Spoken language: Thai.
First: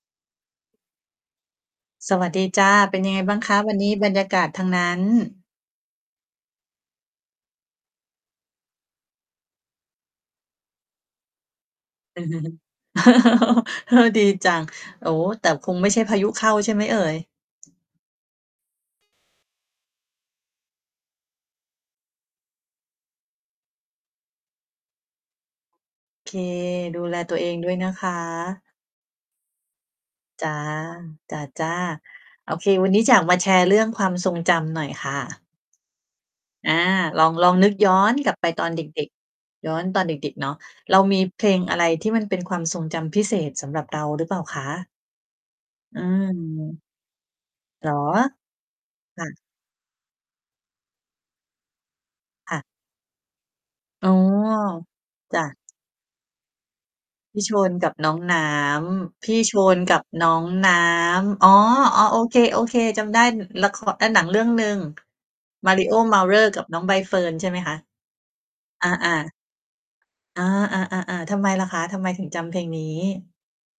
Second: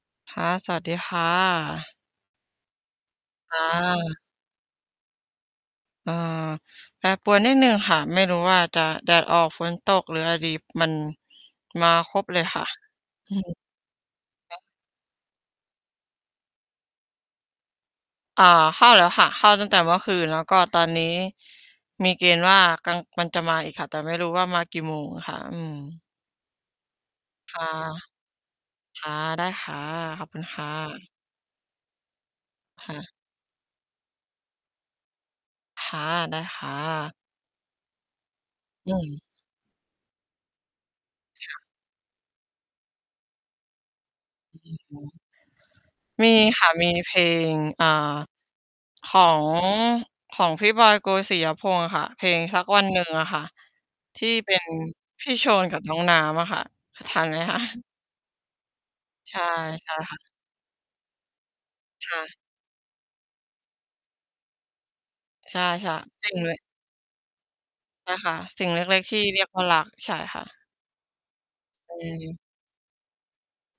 ค่ะ สวัสดีค่ะ สวัสดีจ๊ะ เป็นยังไงบ้างคอะวันนี้บรา รยากาศทางนั้น? เอ่อ แปรปวนนิดหนึ่งค่ะ ไม่รู้ว่าจะแดดออกฝนตกหรืออะไรดี มัน มาครบเลยค่ะ อือฮึ ดีจัง โอ้ แต่คงไม่ใช่พายุเข้าใช่ไหมเอ่ย? อา เข้าแล้วค่ะ เข้าตั้งแต่เมื่อคืน แล้วก็ตอนนี้ มีเกณฑ์ว่า กลาง มันจะมาอีกค่ะ แต่ไม่รู้ว่ามากี่โมงค่ะ อืม โอเค ดูแลตัวเอคง่ะ ด้วยนะคะ ค่ะ ได้ค่ะ ขอบคุจณ๊ะ ค่ะ จ๊ะ ๆ โอเค ควัน่นี้ะ อยากมาแชร์เรื่องความทรงจำหน่อยค่ะ ค่ะ ได้คอ่า ะ ลอง ลองนึกย้อนกลับไปตอนเดอื็ก ม ๆ ย้อนตอนเด็ก ๆ เนาะ เรามีเพคล่งะ อะไรที่มันเป็นความทรงจำพิเศษ สำหรับเราหรือเปล่าอคือะ? ฮึ อมีค่ะ า มีเพลง อ่เหา รอ? ขคอ่ะ ง ของพี่บอย โกสิยพงษ์อะค่ะ เพลงค่สัะ กวันหนึ่งอะค่ะ อ๋อ ที่เป็นพี่จ๊โชะ นกับน้องน้ำอะค่ะ ทันไพหม ี่โชคะ? นกับน้องน้ำ พใีช่่ โชนใชก่ับค่ะ น้องน้ำ อ๋อ คๆ โอ่ะ เค ๆ จำได้ อ ละคร อะ หนังเรื่องหนึ่ง ใช่ มาริโอ้ เมาๆ จื้เรน ่ดอ้วกย ับน้องใบเฟิร์นใช่ไหมคะ? ใช่ค่ะ สิ่งเลอ็ก ๆ ทา ี่ๆ เรียกว่ารัก ใช่คอ่า ะ ๆ ๆ ๆ ทำไมล่ะคะ อทำืไมถึงม จำเพลงนี้?